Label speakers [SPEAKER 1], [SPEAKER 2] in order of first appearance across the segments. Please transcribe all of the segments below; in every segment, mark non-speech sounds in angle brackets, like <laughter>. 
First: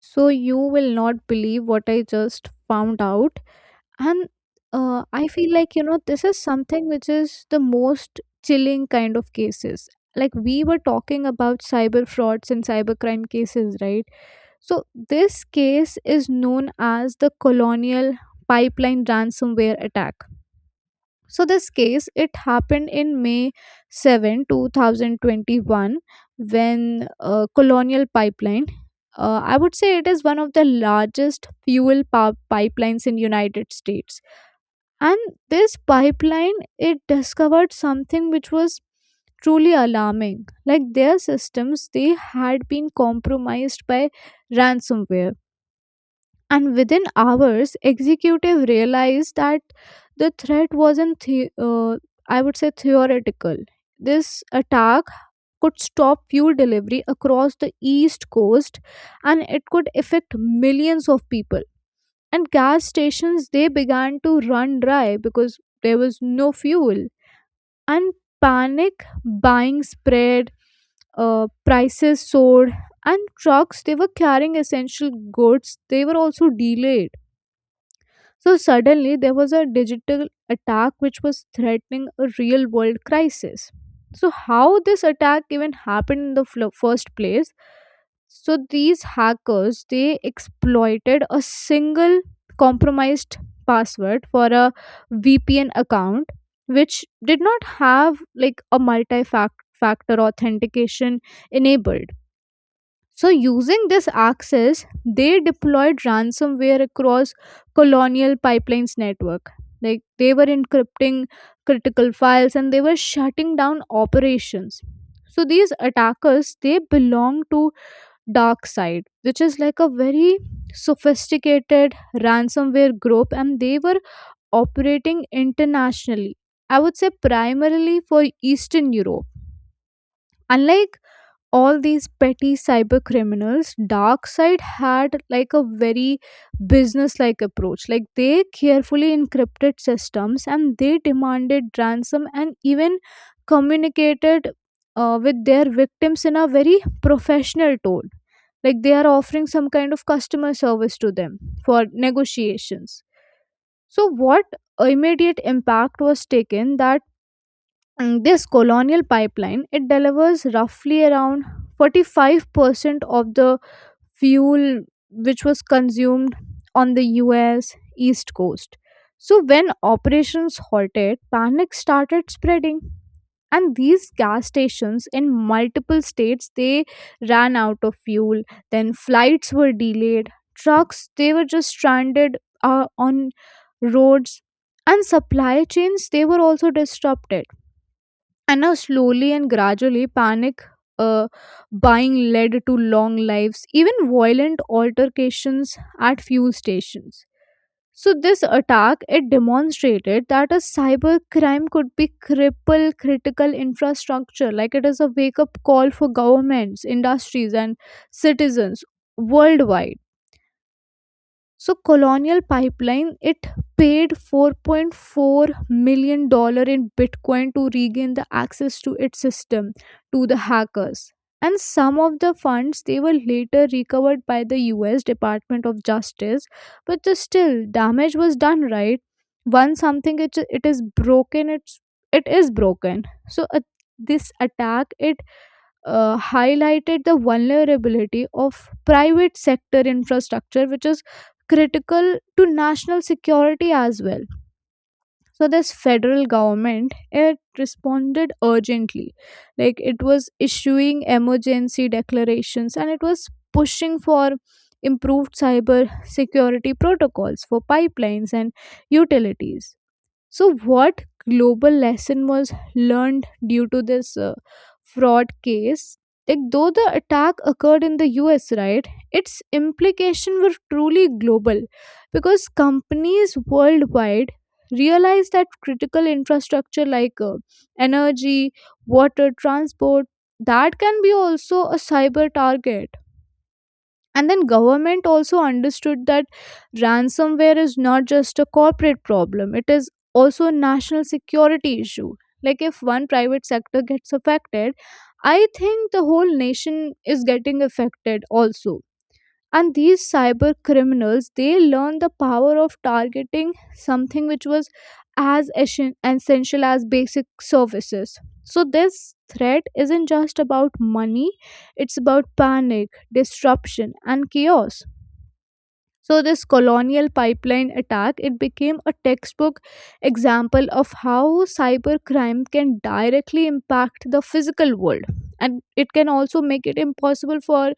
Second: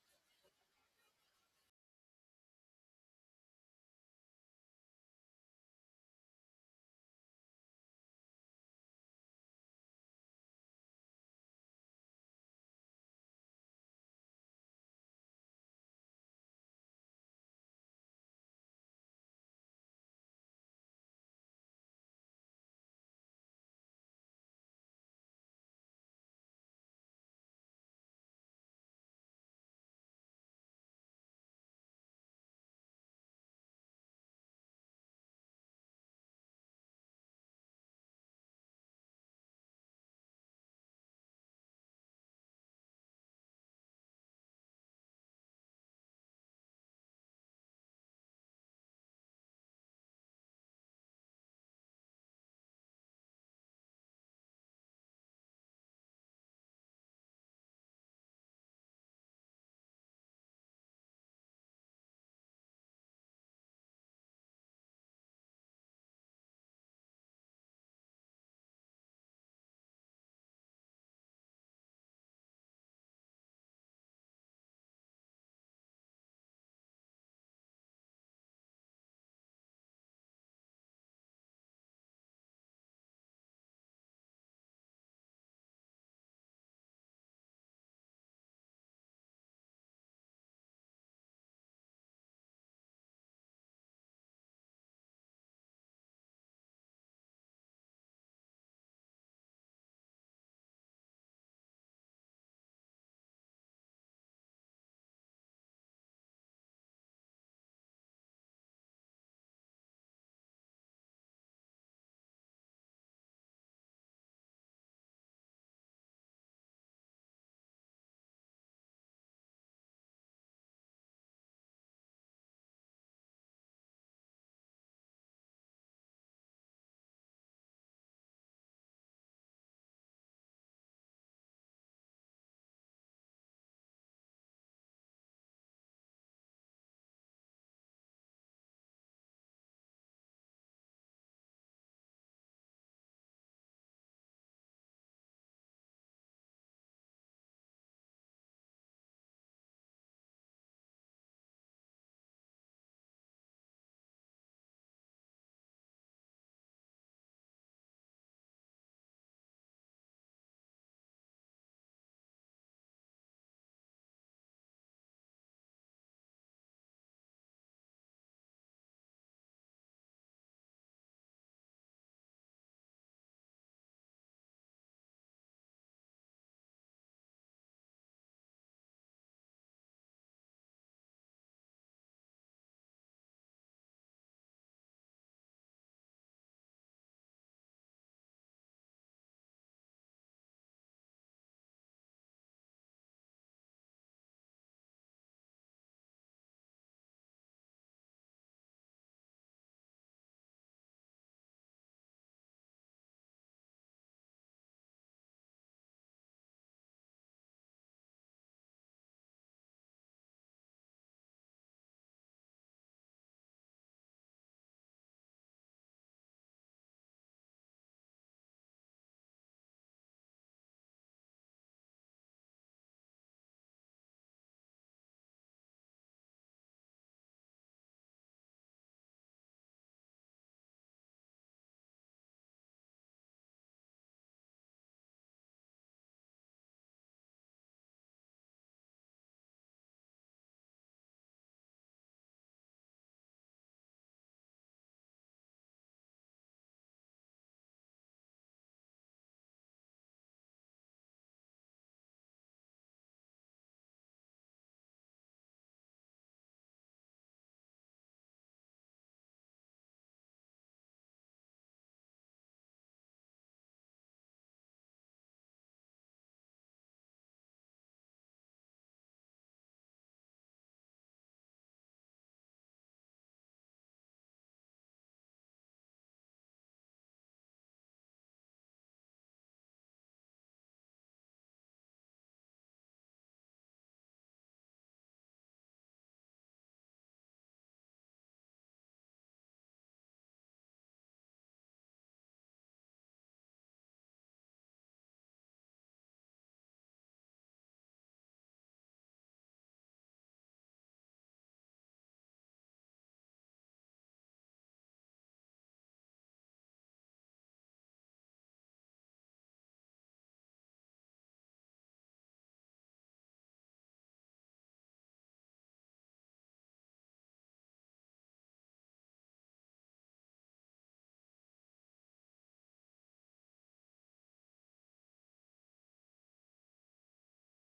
[SPEAKER 1] So you will not believe what I just found out. And I feel like, you know, this is something which is the most chilling kind of cases. Like we were talking about cyber frauds and cybercrime cases, right? So this case is known as the Colonial Pipeline ransomware attack. So this case it happened in May 7, 2021 when Colonial Pipeline I would say it is one of the largest fuel pipelines in United States and this pipeline it discovered something which was truly alarming like their systems they had been compromised by ransomware. And within hours executive realized that the threat wasn't, I would say, theoretical. This attack could stop fuel delivery across the east coast and it could affect millions of people. And gas stations they began to run dry because there was no fuel. And panic buying spread, prices soared, and trucks they were carrying essential goods they were also delayed. So suddenly there was a digital attack which was threatening a real world crisis. So, how this attack even happened in the first place? So, these hackers they exploited a single compromised password for a VPN account which did not have like a multi factor authentication enabled. So, using this access, they deployed ransomware across colonial pipelines network. Like they were encrypting critical files and they were shutting down operations. So these attackers they belong to dark side, which is like a very sophisticated ransomware group, and they were operating internationally. I would say primarily for Eastern Europe. Unlike all these petty cyber criminals, dark side had like a very business like approach. Like they carefully encrypted systems and they demanded ransom and even communicated with their victims in a very professional tone, like they are offering some kind of customer service to them for negotiations. So what immediate impact was taken that this colonial pipeline it delivers roughly around 45% of the fuel which was consumed on the US east coast. So when operations halted, panic started spreading and these gas stations in multiple states they ran out of fuel. Then flights were delayed, trucks they were just stranded on roads, and supply chains they were also disrupted. And now, slowly and gradually, panic uh, buying led to long lives, even violent altercations at fuel stations. So, this attack it demonstrated that a cyber crime could be cripple critical infrastructure. Like it is a wake up call for governments, industries, and citizens worldwide. So Colonial Pipeline it paid 4.4 million dollars in Bitcoin to regain the access to its system to the hackers. And some of the funds they were later recovered by the US Department of Justice, but the still damage was done, right. Once something it is broken, it is broken. So uh, this attack it highlighted the vulnerability of private sector infrastructure, which is critical to national security as well. So this federal government it responded urgently, like it was issuing emergency declarations and it was pushing for improved cyber security protocols for pipelines and utilities. So, what global lesson was learned due to this fraud case? Like, though the attack occurred in the US, right, its implications were truly global because companies worldwide realized that critical infrastructure like energy, water, transport, that can be also a cyber target. And then government also understood that ransomware is not just a corporate problem, it is also a national security issue. Like if one private sector gets affected, I think the whole nation is getting affected also. And these cyber criminals they learn the power of targeting something which was as essential as basic services. So this threat isn't just about money, it's about panic, disruption and chaos. So this colonial pipeline attack it became a textbook example of how cybercrime can directly impact the physical world, and it can also make it impossible for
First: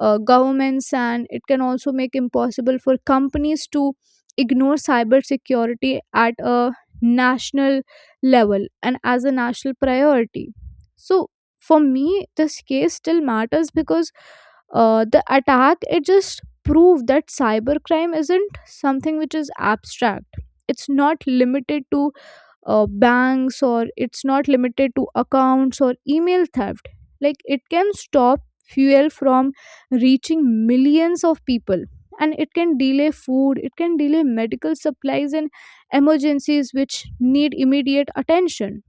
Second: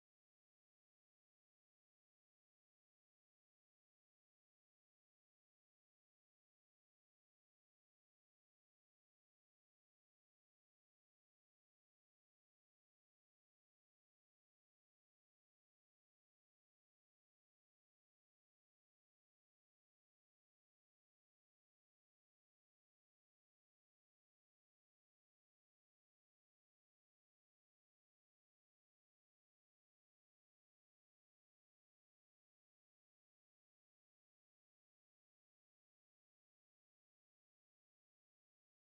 [SPEAKER 1] governments and it can also make impossible for companies to ignore cybersecurity at a national level and as a national priority. So for me this case still matters because the attack it just prove that cybercrime isn't something which is abstract. It's not limited to banks or it's not limited to accounts or email theft. Like it can stop fuel from reaching millions of people, and it can delay food, it can delay medical supplies and emergencies which need immediate attention.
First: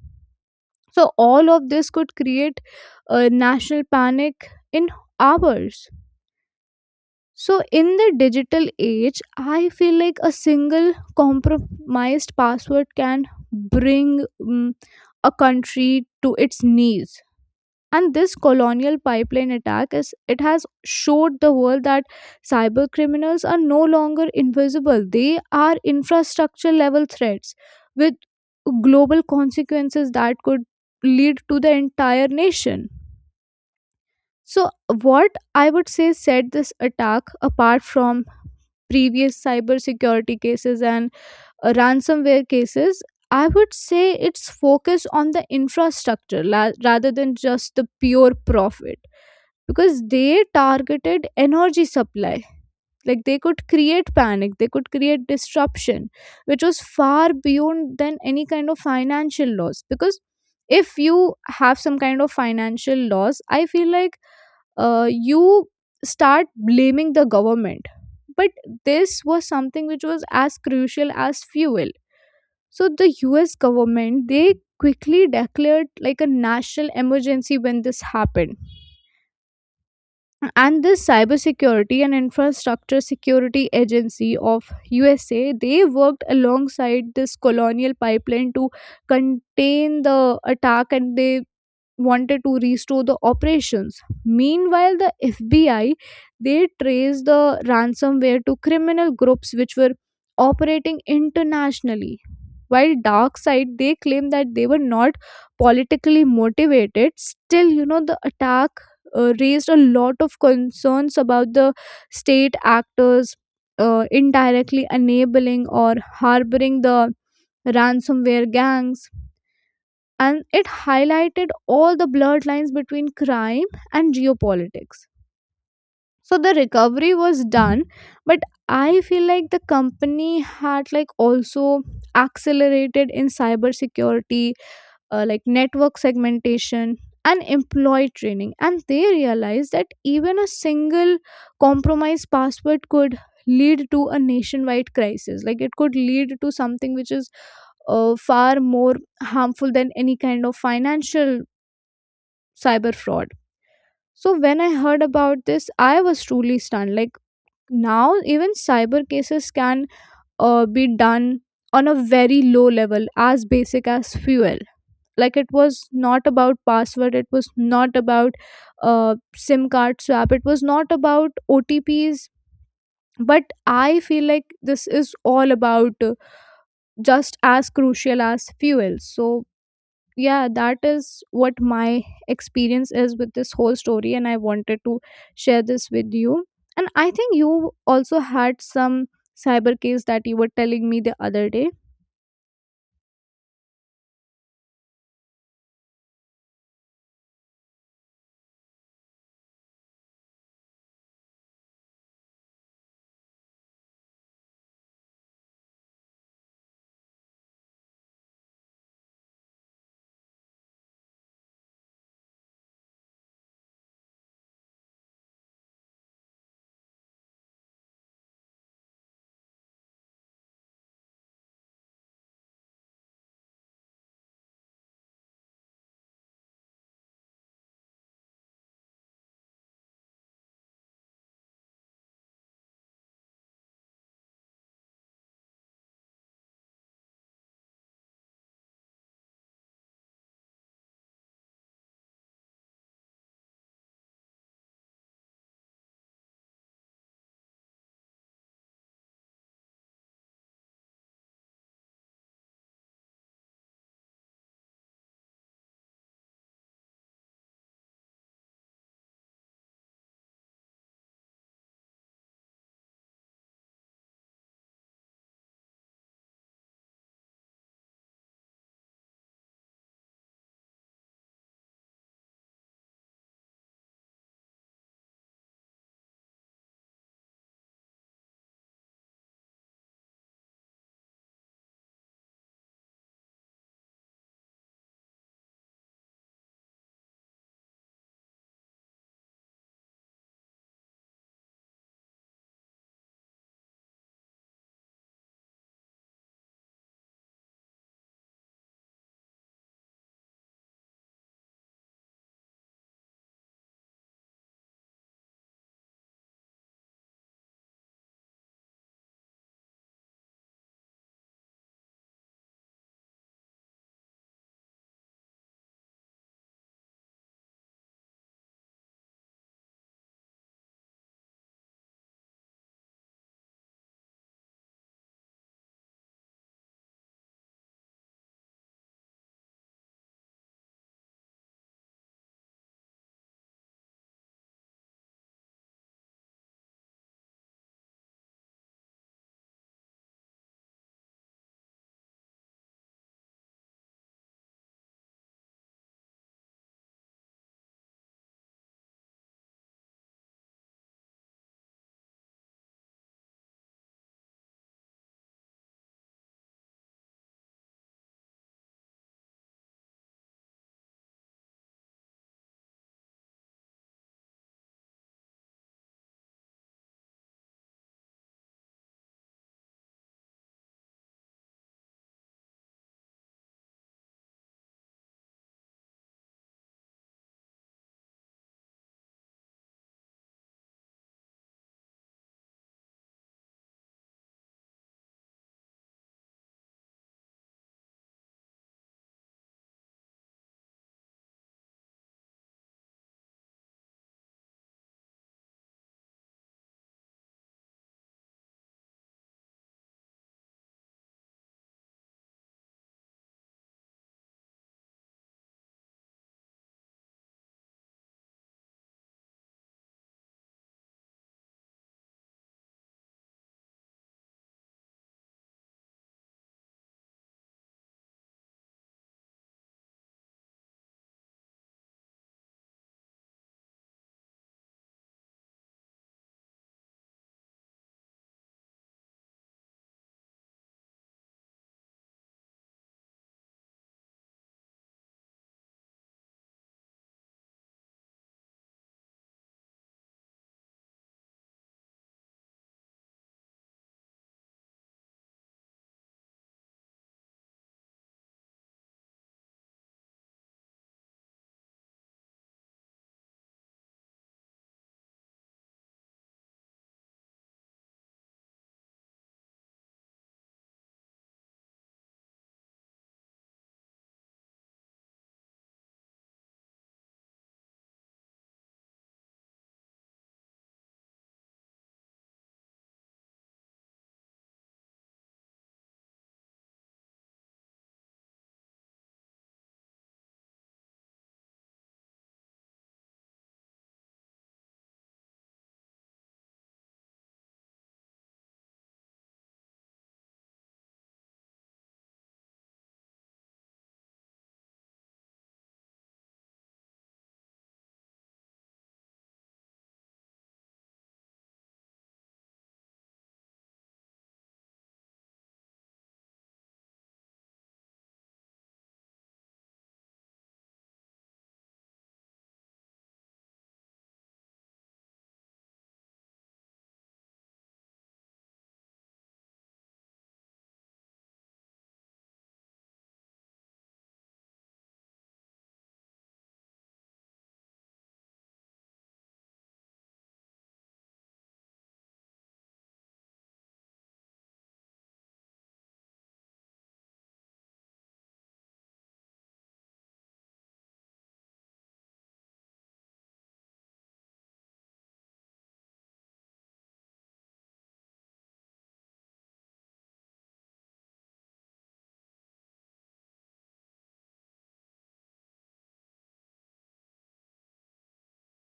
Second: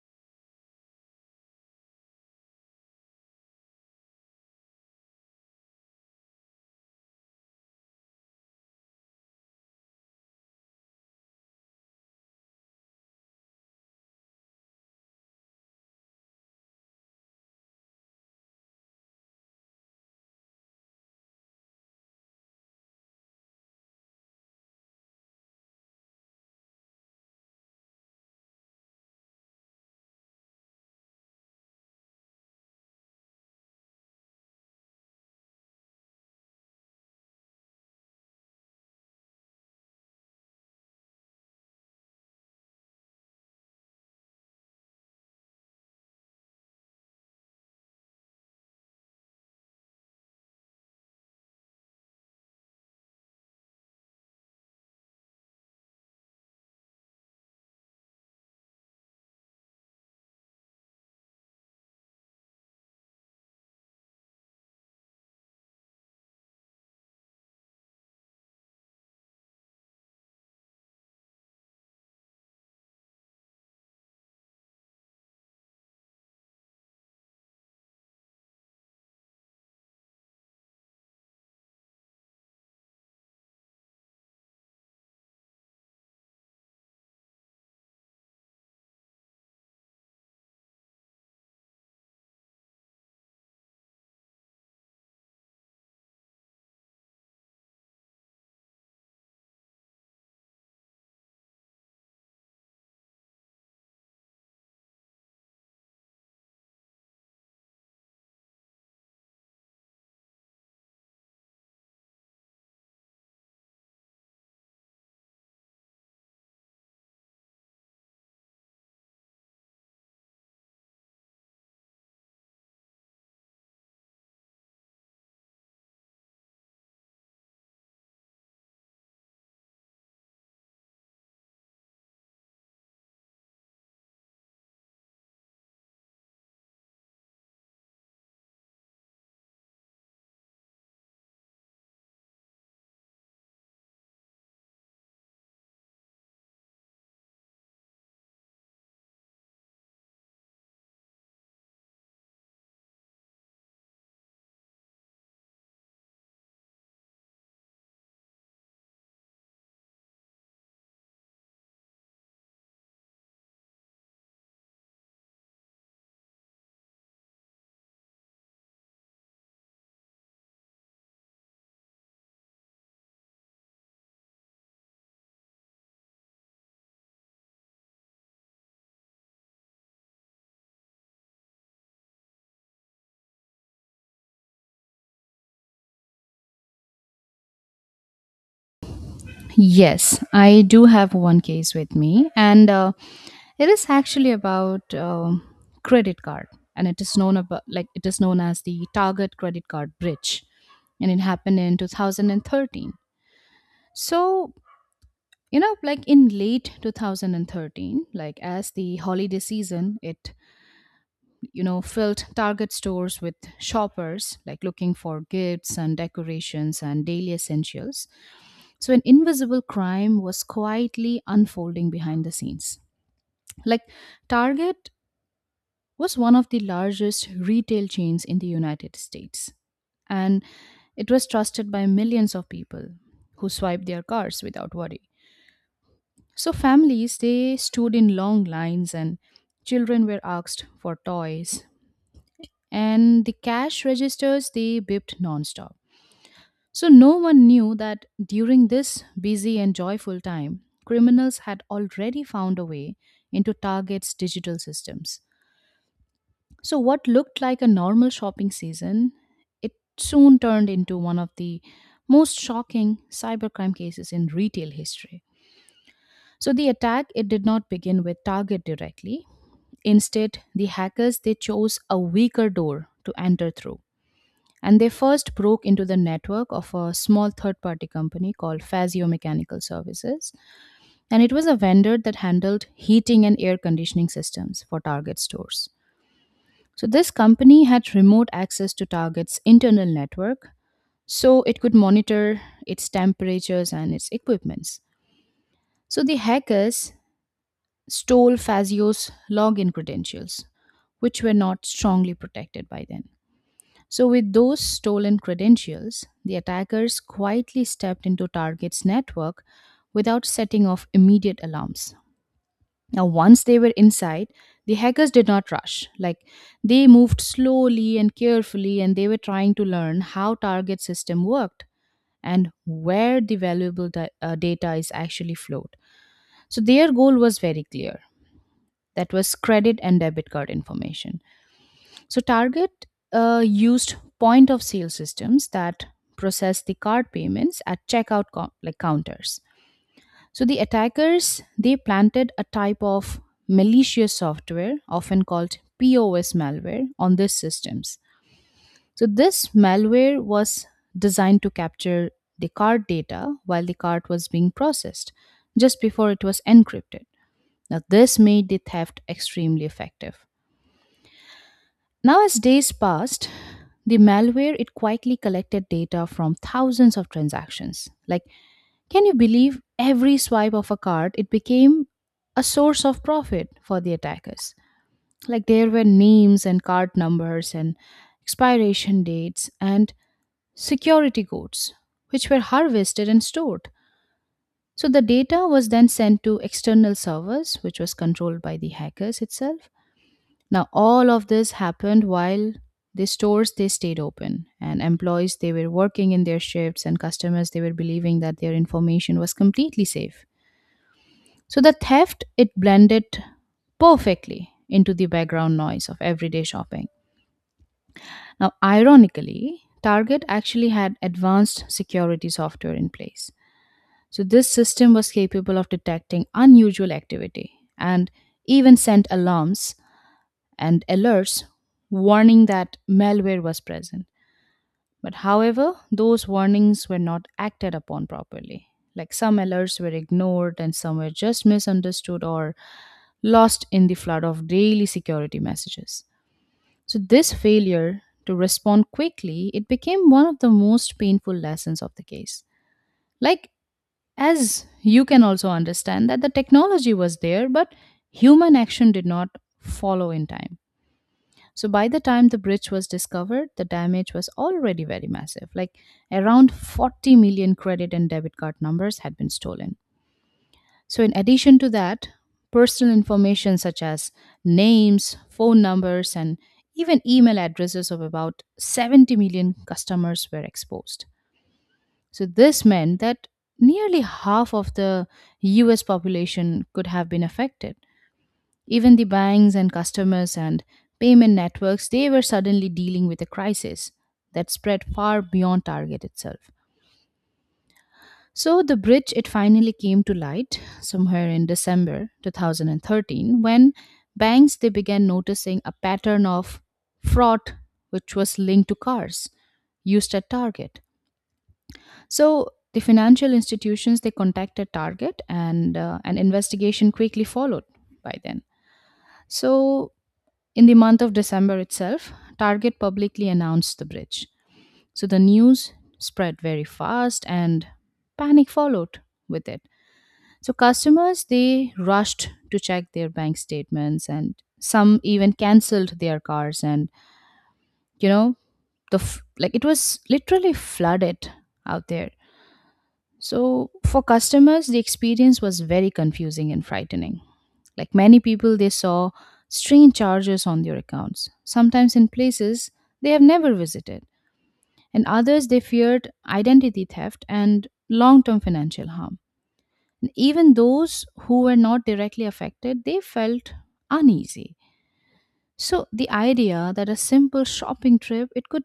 [SPEAKER 1] So all of this could create a national panic in hours. So, in the digital age, I feel like a single compromised password can bring a country to its knees. And this colonial pipeline attack is it has showed the world that cyber criminals are no longer invisible. They are infrastructure level threats with global consequences that could lead to the entire nation. So, what I would say set this attack apart from previous cyber security cases and ransomware cases, I would say it's focused on the infrastructure rather than just the pure profit because they targeted energy supply. Like they could create panic, they could create disruption, which was far beyond than any kind of financial loss. Because if you have some kind of financial loss, I feel like you start blaming the government. But this was something which was as crucial as fuel. So the US government they quickly declared like a national emergency when this happened. And this cybersecurity and infrastructure security agency of USA they worked alongside this colonial pipeline to contain the attack and they wanted to restore the operations. Meanwhile, the FBI they traced the ransomware to criminal groups which were operating internationally. While dark side they claim that they were not politically motivated, still you know the attack raised a lot of concerns about the state actors indirectly enabling or harboring the ransomware gangs, and it highlighted all the blurred lines between crime and geopolitics. So the recovery was done, but I feel like the company had like also accelerated in cybersecurity, like network segmentation and employee training, and they realized that even a single compromised password could lead to a nationwide crisis, like it could lead to something which is far more harmful than any kind of financial cyber fraud. So when I heard about this, I was truly stunned. Like now, even cyber cases can be done on a very low level, as basic as fuel. Like it was not about password, it was not about sim card swap, it was not about otps, but I feel like this is all about just as crucial as fuel. So yeah, that is what my experience is with this whole story, and I wanted to share this with you. And I think you also had some cyber case
[SPEAKER 2] Yes,
[SPEAKER 1] that you were
[SPEAKER 2] I do
[SPEAKER 1] telling me
[SPEAKER 2] have
[SPEAKER 1] the
[SPEAKER 2] one
[SPEAKER 1] other day.
[SPEAKER 2] case with me, and it is actually about credit card, and it is known as the Target credit card breach, and it happened in 2013. So like in late 2013, like as the holiday season, it filled Target stores with shoppers like looking for gifts and decorations and daily essentials. So an invisible crime was quietly unfolding behind the scenes. Like, Target was one of the largest retail chains in the United States, and it was trusted by millions of people who swiped their cards without worry. So families, they stood in long lines, and children were asked for toys, and the cash registers, they beeped nonstop. So no one knew that during this busy and joyful time, criminals had already found a way into Target's digital systems. So what looked like a normal shopping season, it soon turned into one of the most shocking cybercrime cases in retail history. So the attack, it did not begin with Target directly. Instead, the hackers, they chose a weaker door to enter through, and they first broke into the network of a small third party company called Fazio Mechanical Services, and it was a vendor that handled heating and air conditioning systems for Target stores. So this company had remote access to Target's internal network, so it could monitor its temperatures and its equipments. So the hackers stole Fazio's login credentials, which were not strongly protected by then. So with those stolen credentials, the attackers quietly stepped into Target's network without setting off immediate alarms. Now, once they were inside, the hackers did not rush. They moved slowly and carefully, and they were trying to learn how Target's system worked and where the valuable data is actually flowed. So their goal was very clear: that was credit and debit card information. So Target used point of sale systems that process the card payments at checkout counters. So the attackers, they planted a type of malicious software often called POS malware on these systems. So this malware was designed to capture the card data while the card was being processed, just before it was encrypted. Now this made the theft extremely effective. Now, as days passed, the malware, it quietly collected data from thousands of transactions. Like, can you believe every swipe of a card? It became a source of profit for the attackers. Like, there were names and card numbers and expiration dates and security codes, which were harvested and stored. So the data was then sent to external servers, which was controlled by the hackers itself. Now, all of this happened while the stores, they stayed open, and employees, they were working in their shifts, and customers, they were believing that their information was completely safe. So the theft, it blended perfectly into the background noise of everyday shopping. Now, ironically, Target actually had advanced security software in place. So this system was capable of detecting unusual activity and even sent alarms and alerts warning that malware was present. But however, those warnings were not acted upon properly. Like, some alerts were ignored and some were just misunderstood or lost in the flood of daily security messages. So this failure to respond quickly, it became one of the most painful lessons of the case. Like, as you can also understand that the technology was there, but human action did not follow in time. So by the time the bridge was discovered, the damage was already very massive. Like, around 40 million credit and debit card numbers had been stolen. So in addition to that, personal information such as names, phone numbers, and even email addresses of about 70 million customers were exposed. So this meant that nearly half of the US population could have been affected. Even the banks and customers and payment networks, they were suddenly dealing with a crisis that spread far beyond Target itself. So the bridge, it finally came to light somewhere in December 2013, when banks, they began noticing a pattern of fraud which was linked to cars used at Target. So the financial institutions, they contacted Target, and an investigation quickly followed by then. So in the month of December itself, Target publicly announced the bridge. So the news spread very fast, and panic followed with it. So customers, they rushed to check their bank statements, and some even canceled their cars, and you know the f- like it was literally flooded out there. So for customers, the experience was very confusing and frightening. Like, many people, they saw strange charges on their accounts, sometimes in places they have never visited, and others, they feared identity theft and long term financial harm. And even those who were not directly affected, they felt uneasy. So the idea that a simple shopping trip, it could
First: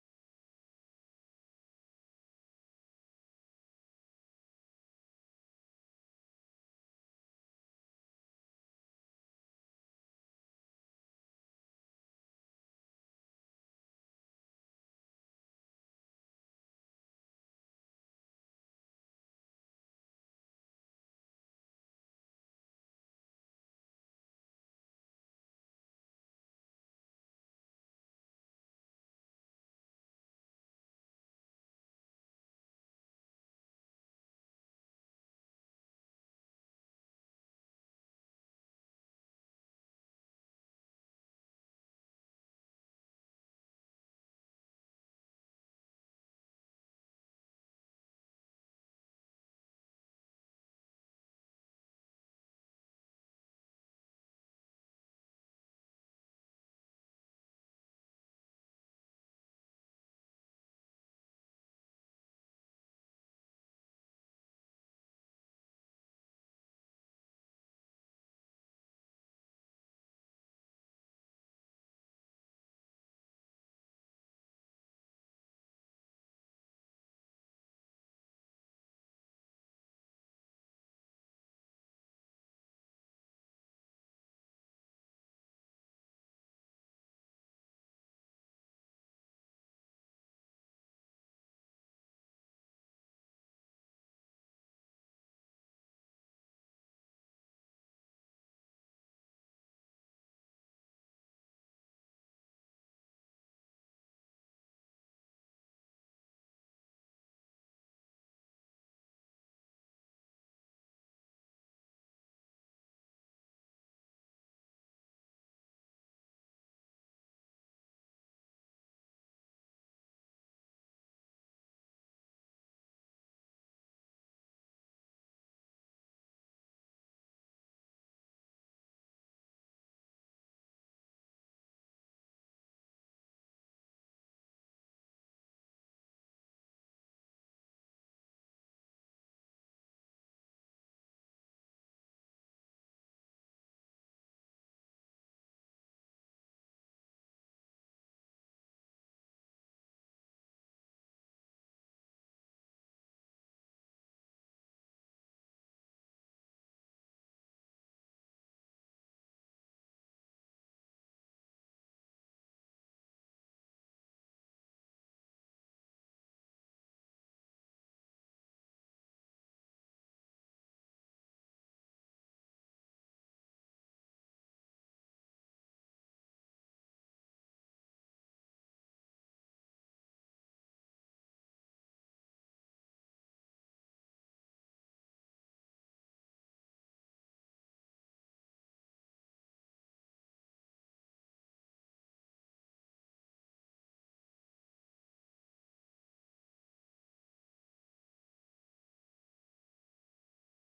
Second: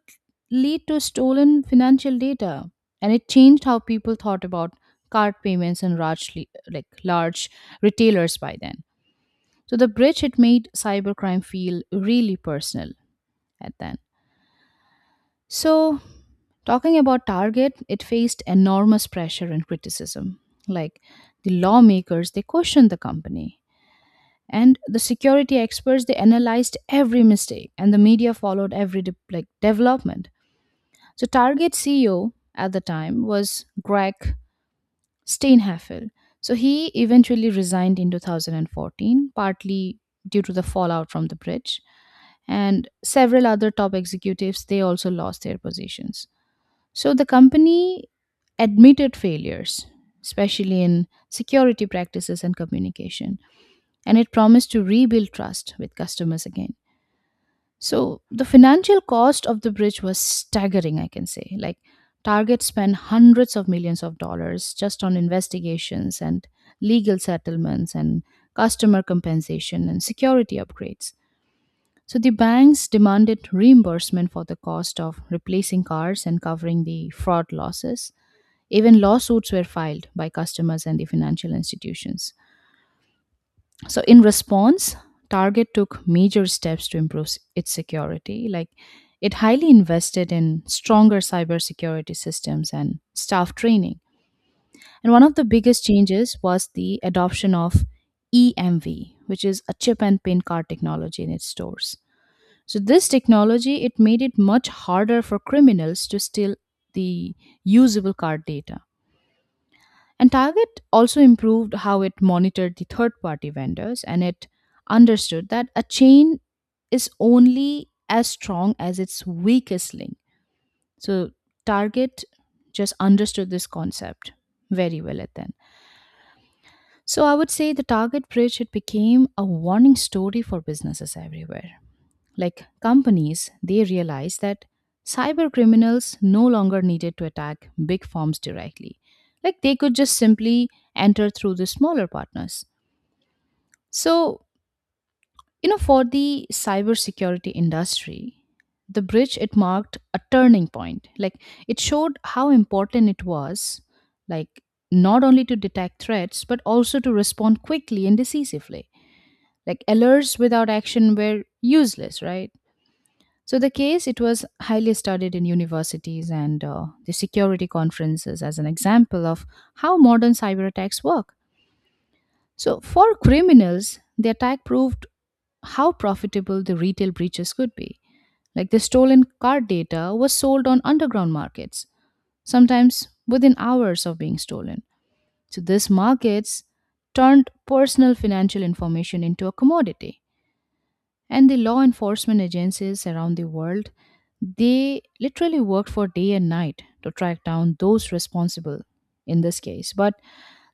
[SPEAKER 2] lead to stolen financial data, and it changed how people thought about card payments and large retailers by then. So the bridge, it made cybercrime feel really personal at then. So talking about Target, it faced enormous pressure and criticism. Like, the lawmakers, they questioned the company. And the security experts, they analyzed every mistake, and the media followed every development. So Target CEO at the time was Greg Steinheffel. So he eventually resigned in 2014, partly due to the fallout from the bridge, and several other top executives, they also lost their positions. So the company admitted failures, especially in security practices and communication, and it promised to rebuild trust with customers again. So the financial cost of the bridge was staggering, I can say. Like, Target spent hundreds of millions of dollars just on investigations and legal settlements and customer compensation and security upgrades. So the banks demanded reimbursement for the cost of replacing cars and covering the fraud losses. Even lawsuits were filed by customers and the financial institutions. So in response, Target took major steps to improve its security. Like, it highly invested in stronger cybersecurity systems and staff training. And one of the biggest changes was the adoption of EMV, which is a chip and pin card technology in its stores. So this technology, it made it much harder for criminals to steal the usable card data. And Target also improved how it monitored the third party vendors, and it understood that a chain is only as strong as its weakest link. So Target just understood this concept very well at then. So I would say the Target bridge, it became a warning story for businesses everywhere. Like, companies, they realized that cyber criminals no longer needed to attack big firms directly. Like, they could just simply enter through the smaller partners. So, for the cybersecurity industry, the bridge, it marked a turning point. Like, it showed how important it was, like, not only to detect threats but also to respond quickly and decisively. Like, alerts without action were useless, right? So the case, it was highly studied in universities and the security conferences as an example of how modern cyber attacks work. So for criminals, the attack proved how profitable the retail breaches could be. Like, the stolen card data was sold on underground markets, sometimes within hours of being stolen. So these markets turned personal financial information into a commodity, and the law enforcement agencies around the world, they literally worked for day and night to track down those responsible in this case. But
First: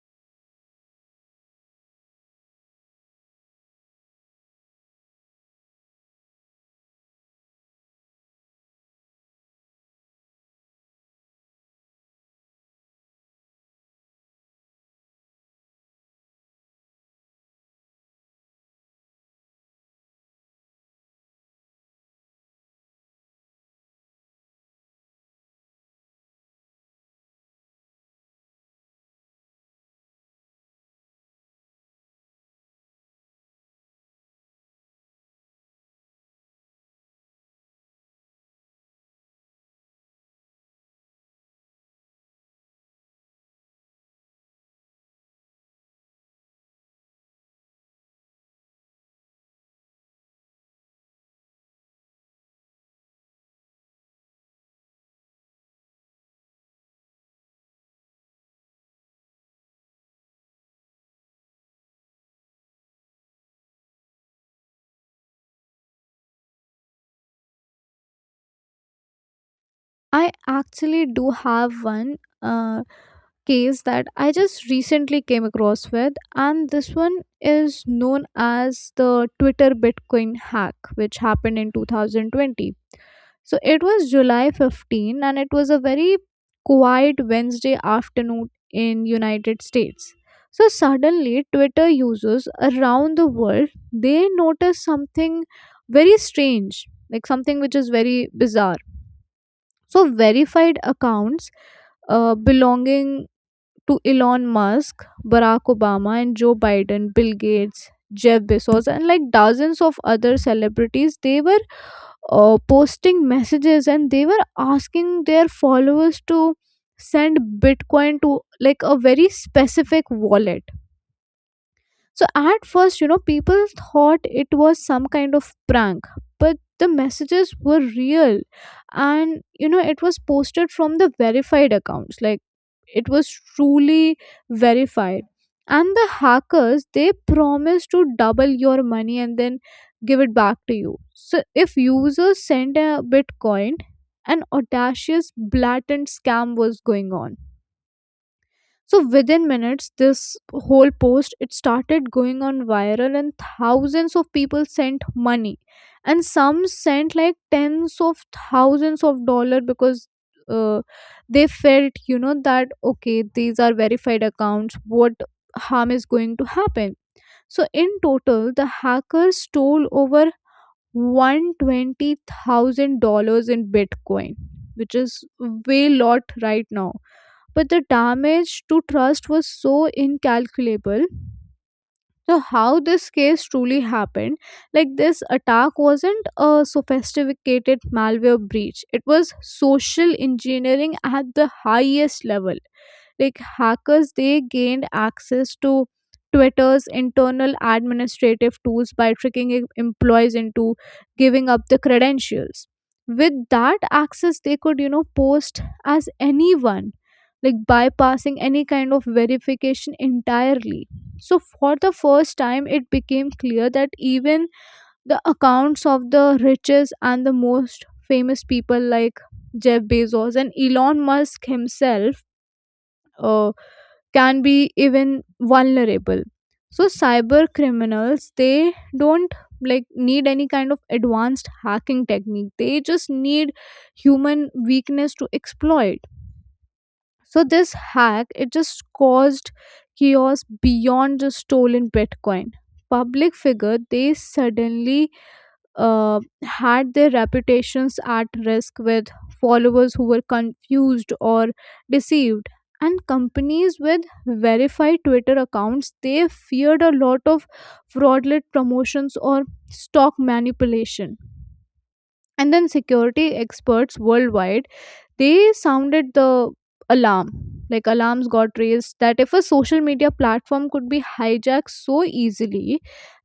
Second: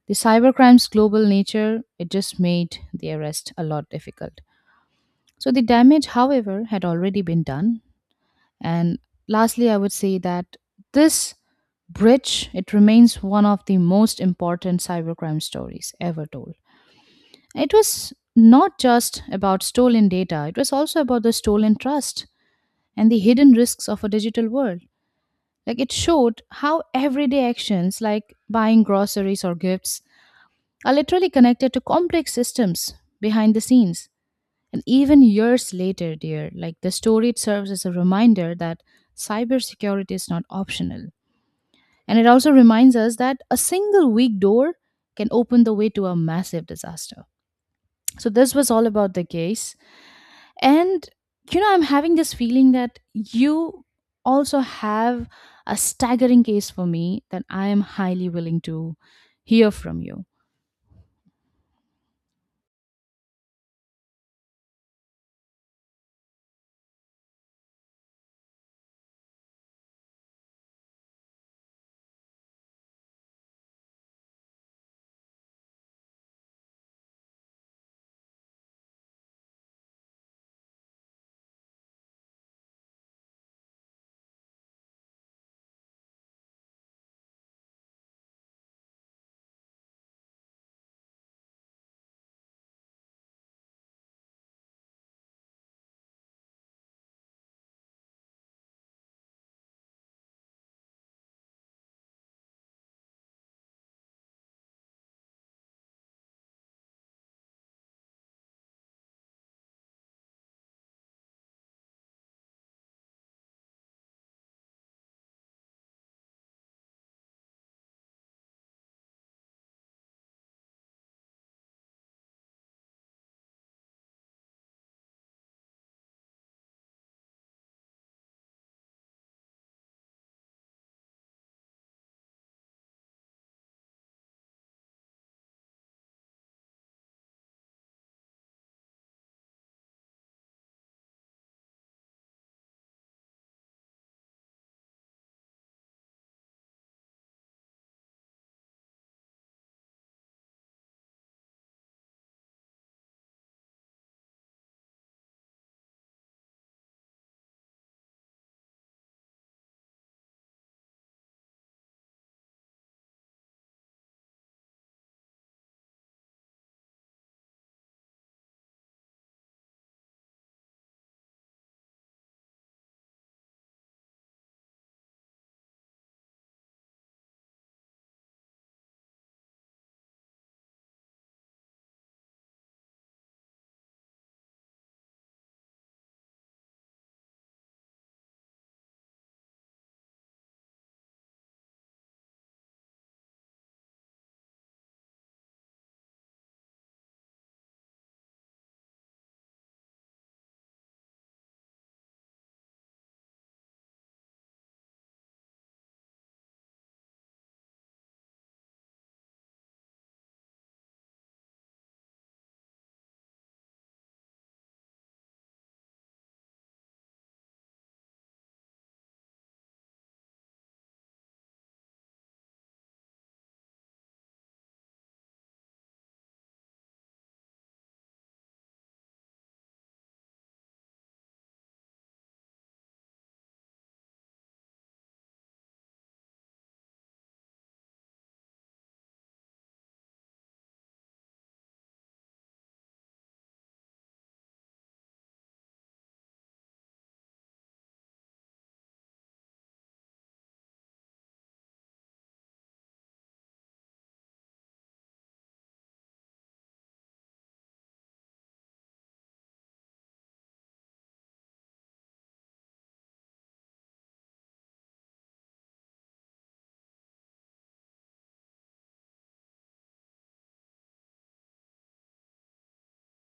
[SPEAKER 2] the cybercrime's global nature, it just made the arrest a lot difficult. So the damage, however, had already been done. And lastly, I would say that this bridge, it remains one of the most important cybercrime stories ever told. It was not just about stolen data, it was also about the stolen trust and the hidden risks of a digital world. Like, it showed how everyday actions like buying groceries or gifts are literally connected to complex systems behind the scenes. And even years later, dear, like, the story, it serves as a reminder that cybersecurity is not optional. And it also reminds us that a single weak door can open the way to a massive disaster. So this was all about the case. And I'm having this feeling that you also have a staggering case for me that I am highly willing to hear from you.
[SPEAKER 1] I actually do have one Uh, case that I just recently came across with, and this one is known as the Twitter Bitcoin hack, which happened in 2020. So it was July 15, and it was a very quiet Wednesday afternoon in United States. So suddenly, Twitter users around the world they noticed something very strange, like something which is very bizarre. So verified accounts belonging to Elon Musk, Barack Obama, and Joe Biden, Bill Gates, Jeff Bezos, and like dozens of other celebrities, they were posting messages and they were asking their followers to send Bitcoin to like a very specific wallet. So at first, you know, people thought it was some kind of prank, but the messages were real. And, you know, it was posted from the verified accounts. Like, it was truly verified. And the hackers, they promised to double your money and then give it back to you. So if users sent a Bitcoin, an audacious, blatant scam was going on. So within minutes this whole post it started going on viral, and thousands of people sent money, and some sent like tens of thousands of dollar because uh, they felt, you know, that okay, these are verified accounts, what harm is going to happen. So in total the hackers stole over $120,000 in bitcoin, which is way lot right now, but the damage to trust was so incalculable. So, how this case truly happened. Like, this attack wasn't a sophisticated malware breach, it was social engineering at the highest level. Like, hackers, they gained access to Twitter's internal administrative tools by tricking employees into giving up the credentials. With that access, they could, you know, post as anyone, like bypassing any kind of verification entirely. So for the first time it became clear that even the accounts of the richest and the most famous people, like Jeff Bezos and Elon Musk himself, uh can be even vulnerable. So cyber criminals, they don't, like, need any kind of advanced hacking technique, they just need human weakness to exploit. So this hack, it just caused chaos beyond just stolen bitcoin. Public figure, they suddenly had their reputations at risk, with followers who were confused or deceived. And companies with verified Twitter accounts, they feared a lot of fraudulent promotions or stock manipulation. And then security experts worldwide, they sounded the alarm. Like, alarms got raised that if a social media platform could be hijacked so easily,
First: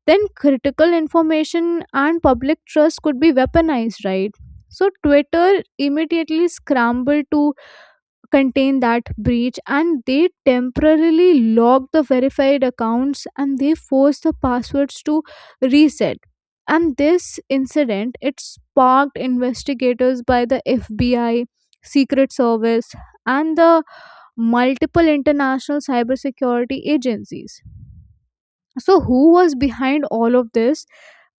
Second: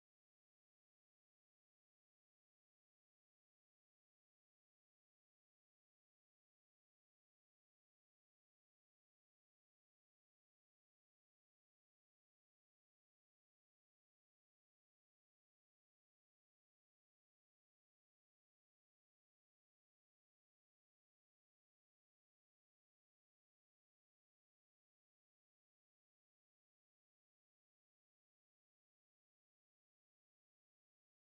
[SPEAKER 1] then critical information and public trust could be weaponized, right? So Twitter immediately scrambled to contain that breach, and they temporarily lock the verified accounts and they force the passwords to reset. And this incident, it sparked investigators by the FBI, secret service, and the multiple international cybersecurity agencies. So who was behind all of this?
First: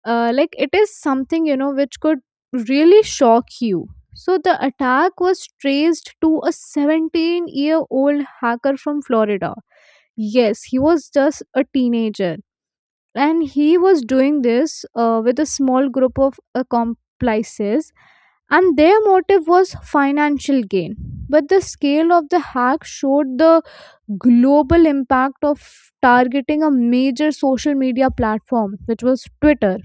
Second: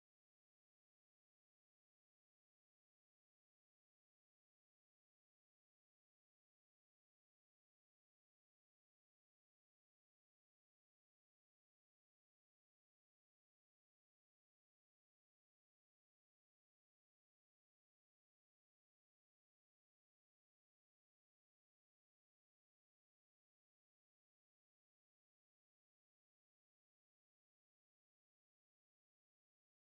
[SPEAKER 1] Like, it is something, you know, which could really shock you. So the attack was traced to a 17-year-old year old hacker from Florida. Yes, he was just a teenager, and he was doing this with a small group of accomplices, and their motive was financial gain. But the scale of the hack showed the global impact of targeting a major social media platform, which was Twitter.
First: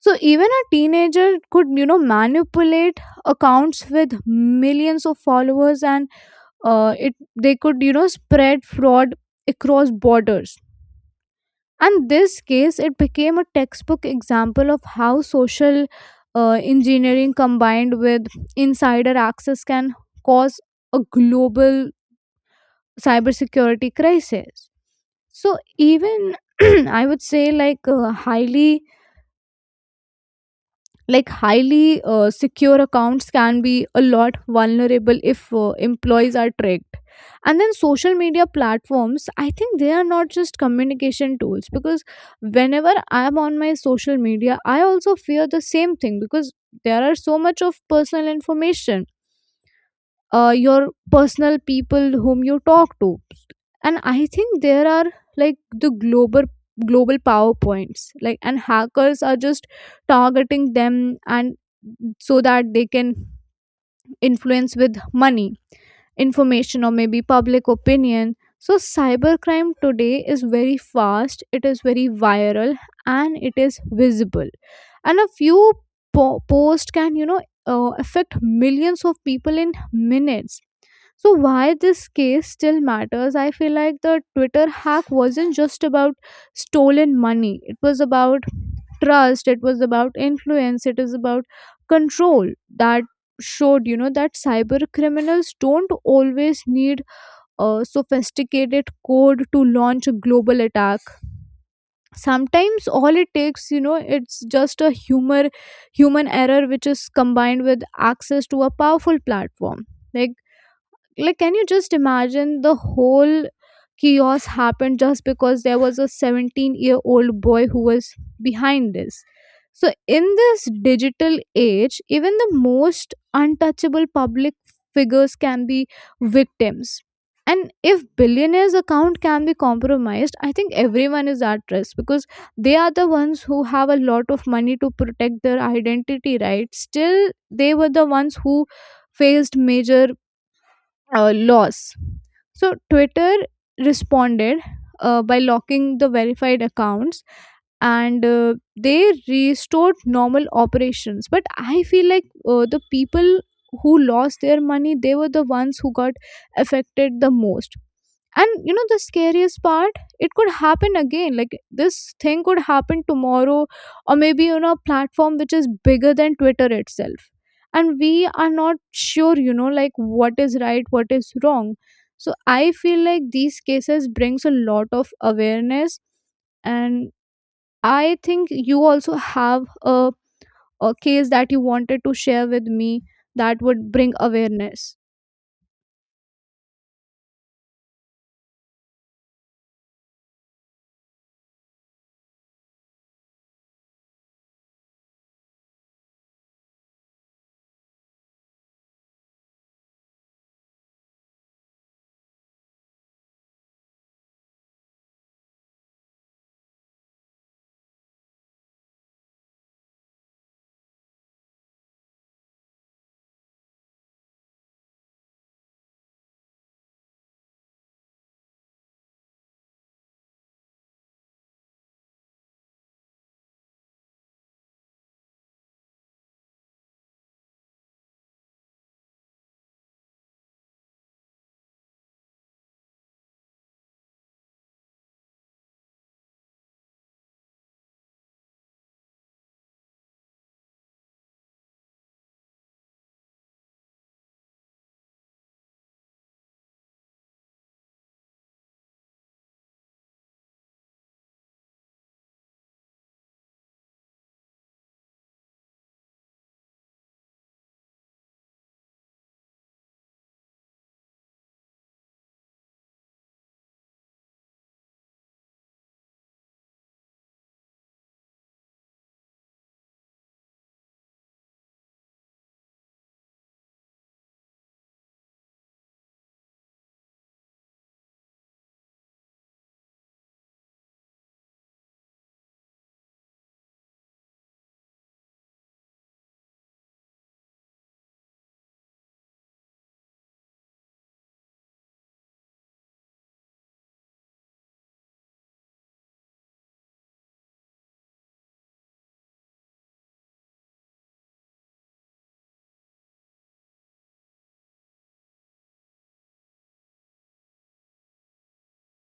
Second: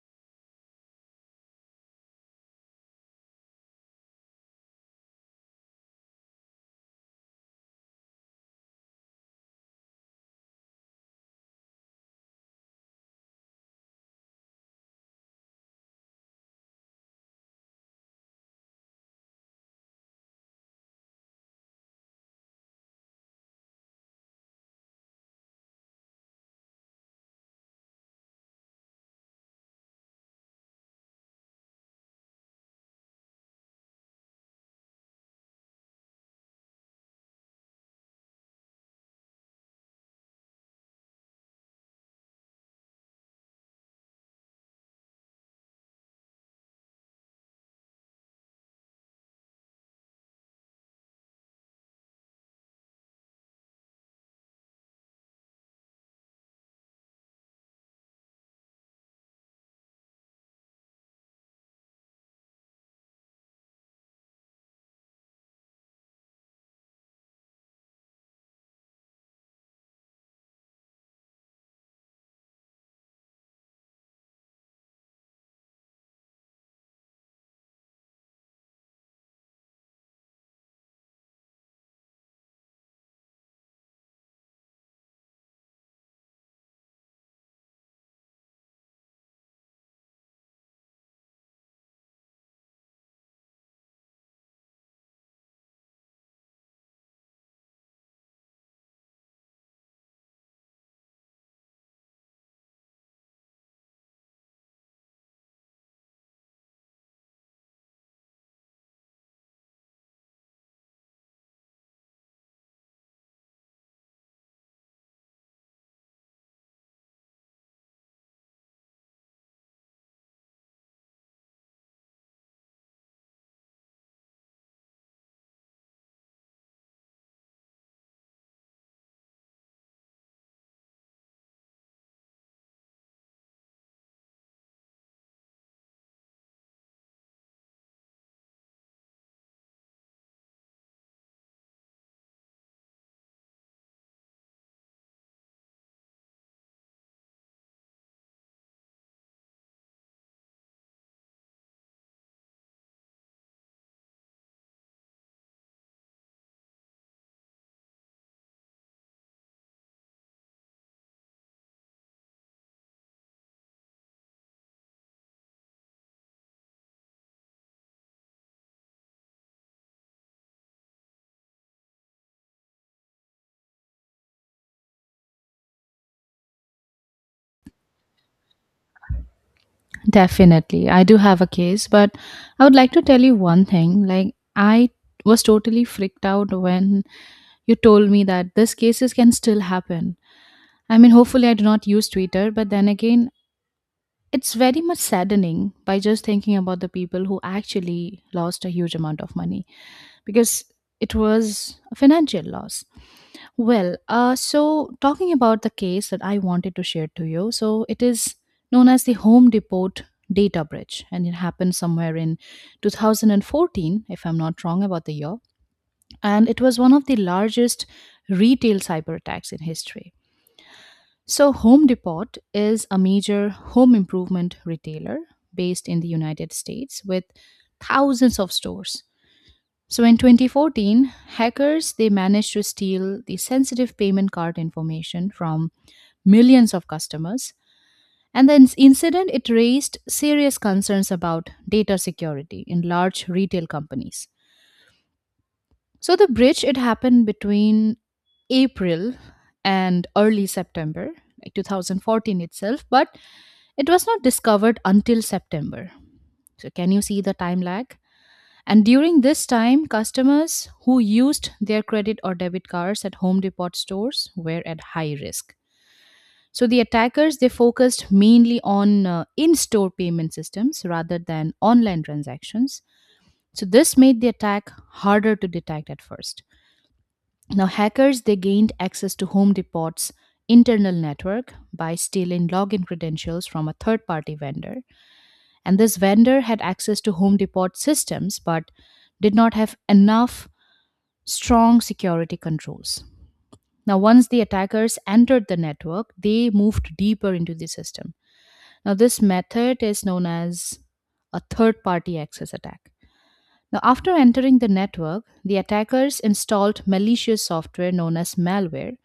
[SPEAKER 1] So even a teenager could, you know, manipulate accounts with millions of followers, and it they could, you know, spread fraud across borders. And this case, it became a textbook example of how social engineering combined with insider access can cause a global cybersecurity crisis. So, even <clears throat> I would say, like, highly secure accounts can be a lot vulnerable if employees are tracked. And then social media platforms, I think they are not just communication tools, because whenever I'm on my social media I also fear the same thing, because there are so much of personal information, your personal people whom you talk to. And I think there are, like, the global powerpoints, like, and hackers are just targeting them, and so that they can influence with money, information, or maybe public opinion. So cybercrime today is very fast, it is very viral, and it is visible. And a few post can, you know, affect millions of people in minutes. So why this case still matters? I feel like the Twitter hack wasn't just about stolen money. It was about trust, it was about influence, it is about control. That showed, you know, that cyber criminals don't always need a sophisticated code to launch a global attack. Sometimes all it takes, you know, it's just a humor human error, which is combined with access to a powerful platform. Like like, can you just imagine the whole chaos happened just because there was a 17-year-old year old boy who was behind this? So in this digital age, even the most untouchable public figures can be victims. And if billionaires account can be compromised, I think everyone is at risk, because they are the ones who have a lot of money to protect their identity, right? Still, they were the ones who faced major loss. So Twitter responded by locking the verified accounts, and they restored normal operations. But I feel like the people who lost their money, they were the ones who got affected the most. And you know, the scariest part, it could happen again. Like, this thing could happen tomorrow, or maybe on a platform which is bigger than Twitter itself, and we are not sure, you know, like what is right, what is wrong. So I feel like these cases brings a lot of awareness, and I think you also have a,
[SPEAKER 2] Definitely.
[SPEAKER 1] a
[SPEAKER 2] I do
[SPEAKER 1] case
[SPEAKER 2] have a
[SPEAKER 1] that you
[SPEAKER 2] case,
[SPEAKER 1] wanted to
[SPEAKER 2] but
[SPEAKER 1] share with
[SPEAKER 2] I would like
[SPEAKER 1] me
[SPEAKER 2] to tell you
[SPEAKER 1] that
[SPEAKER 2] one
[SPEAKER 1] would
[SPEAKER 2] thing.
[SPEAKER 1] bring
[SPEAKER 2] Like, I
[SPEAKER 1] awareness.
[SPEAKER 2] was totally freaked out when you told me that these cases can still happen. I mean, hopefully, I do not use Twitter, but then again, it's very much saddening by just thinking about the people who actually lost a huge amount of money because it was a financial loss. Well, so talking about the case that I wanted to share to you, so it is known as the Home Depot data breach, and it happened somewhere in 2014, if I'm not wrong about the year, and it was one of the largest retail cyber attacks in history. So, Home Depot is a major home improvement retailer based in the United States with thousands of stores. So, in 2014, hackers they managed to steal the sensitive payment card information from millions of customers. And the incident it raised serious concerns about data security in large retail companies. So the breach it happened between April and early September, like 2014 itself, but it was not discovered until September. So, can you see the time lag? And during this time, customers who used their credit or debit cards at Home Depot stores were at high risk. So, the attackers they focused mainly on in-store payment systems rather than online transactions. So, this made the attack harder to detect at first. Now, hackers they gained access to Home Depot's internal network by stealing login credentials from a third-party vendor. And this vendor had access to Home Depot systems but did not have enough strong security controls. Now, once the attackers entered the network, they moved deeper into the system. Now, this method is known as a third party access attack. Now, after entering the network, the attackers installed malicious software known as malware,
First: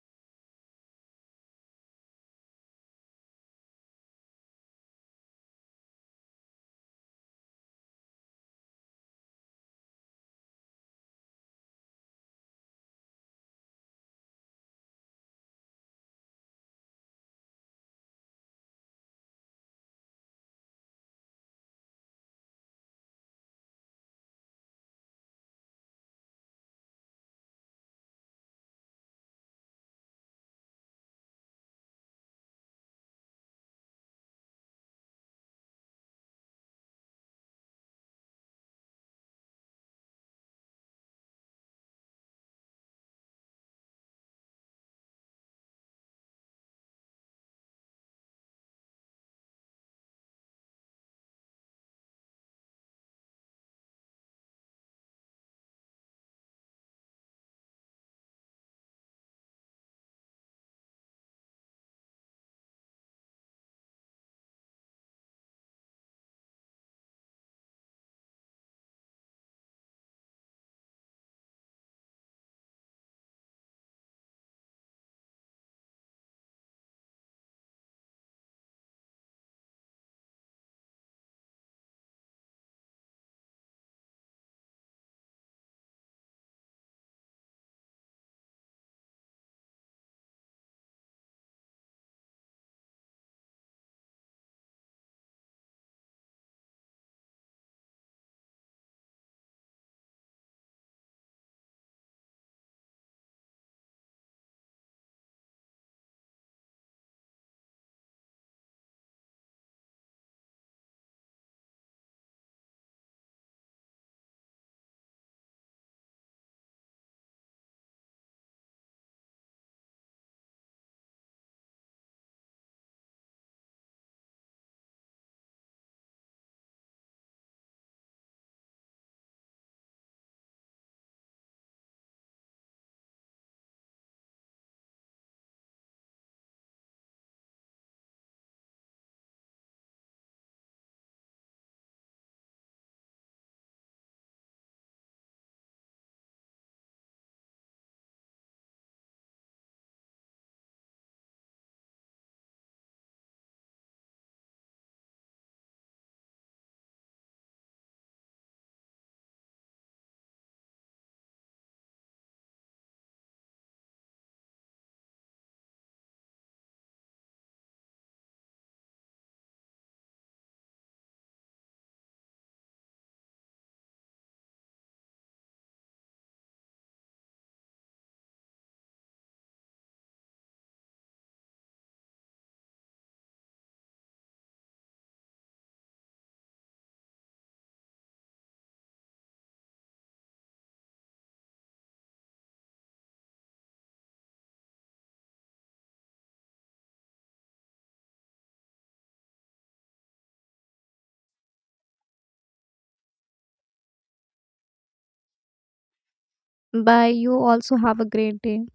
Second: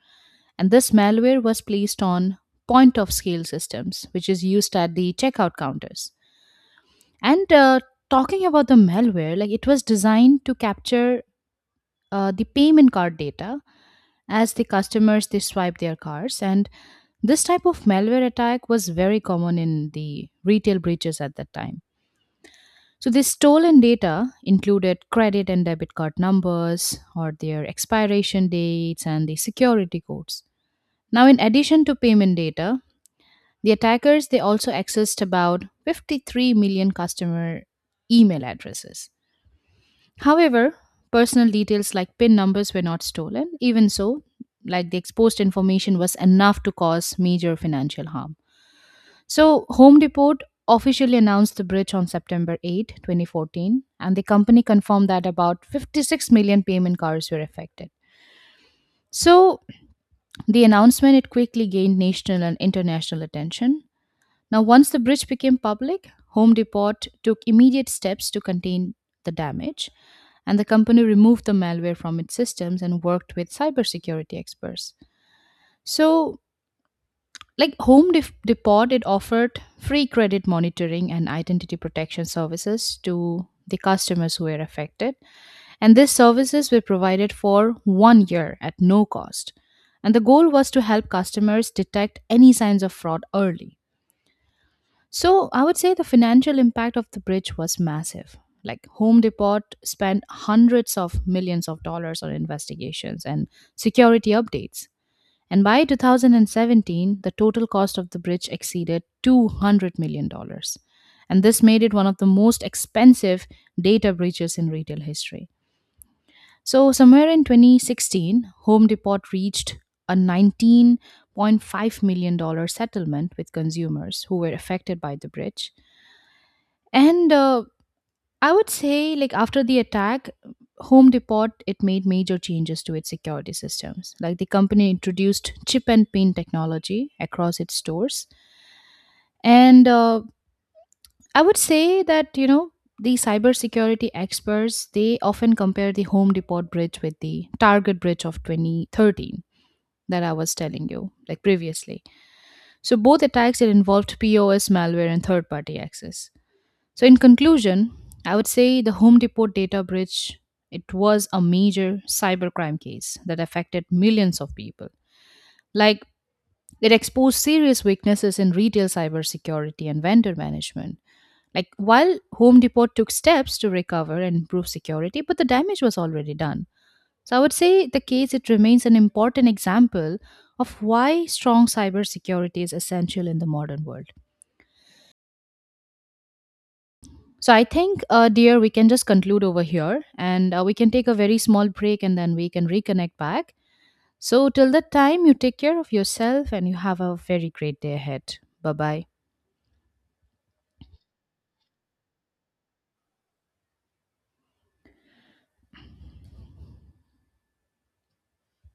[SPEAKER 2] and this malware was placed on point of sale systems, which is used at the checkout counters. And Talking about the malware, like it was designed to capture the payment card data as the customers they swipe their cards, and this type of malware attack was very common in the retail breaches at that time. So the stolen data included credit and debit card numbers or their expiration dates and the security codes. Now, in addition to payment data, the attackers they also accessed about 53 million customer email addresses. However, personal details like PIN numbers were not stolen. Even so, like the exposed information was enough to cause major financial harm. So, Home Depot officially announced the breach on September 8, 2014, and the company confirmed that about 56 million payment cards were affected. So, the announcement it quickly gained national and international attention. Now, once the breach became public, Home Depot took immediate steps to contain the damage, and the company removed the malware from its systems and worked with cybersecurity experts. So, like Home Depot, it offered free credit monitoring and identity protection services to the customers who were affected, and these services were provided for one year at no cost. And the goal was to help customers detect any signs of fraud early. So I would say the financial impact of the bridge was massive. Like Home Depot spent hundreds of millions of dollars on investigations and security updates. And by 2017, the total cost of the bridge exceeded $200 million. Dollars. And this made it one of the most expensive data breaches in retail history. So, somewhere in 2016, Home Depot reached a $19.5 million dollars settlement with consumers who were affected by the bridge, and I would say, like, after the attack, Home Depot it made major changes to its security systems. Like the company introduced chip and pin technology across its stores, and I would say that you know the cybersecurity experts they often compare the Home Depot bridge with the Target bridge of 2013 that I was telling you like previously. So both attacks it involved POS malware and third-party access. So in conclusion, I would say the Home Depot data breach it was a major cybercrime case that affected millions of people. Like it exposed serious weaknesses in retail cybersecurity and vendor management. Like while Home Depot took steps to recover and improve security, but the damage was already done. So I would say the case it remains an important example of why strong cybersecurity is essential in the modern world. So I think, dear, we can just conclude over here and we can take a very small break and then we can reconnect back. So till that time, you take care of yourself and you have a very great day ahead. Bye bye.
[SPEAKER 1] Bye. You also have a great day.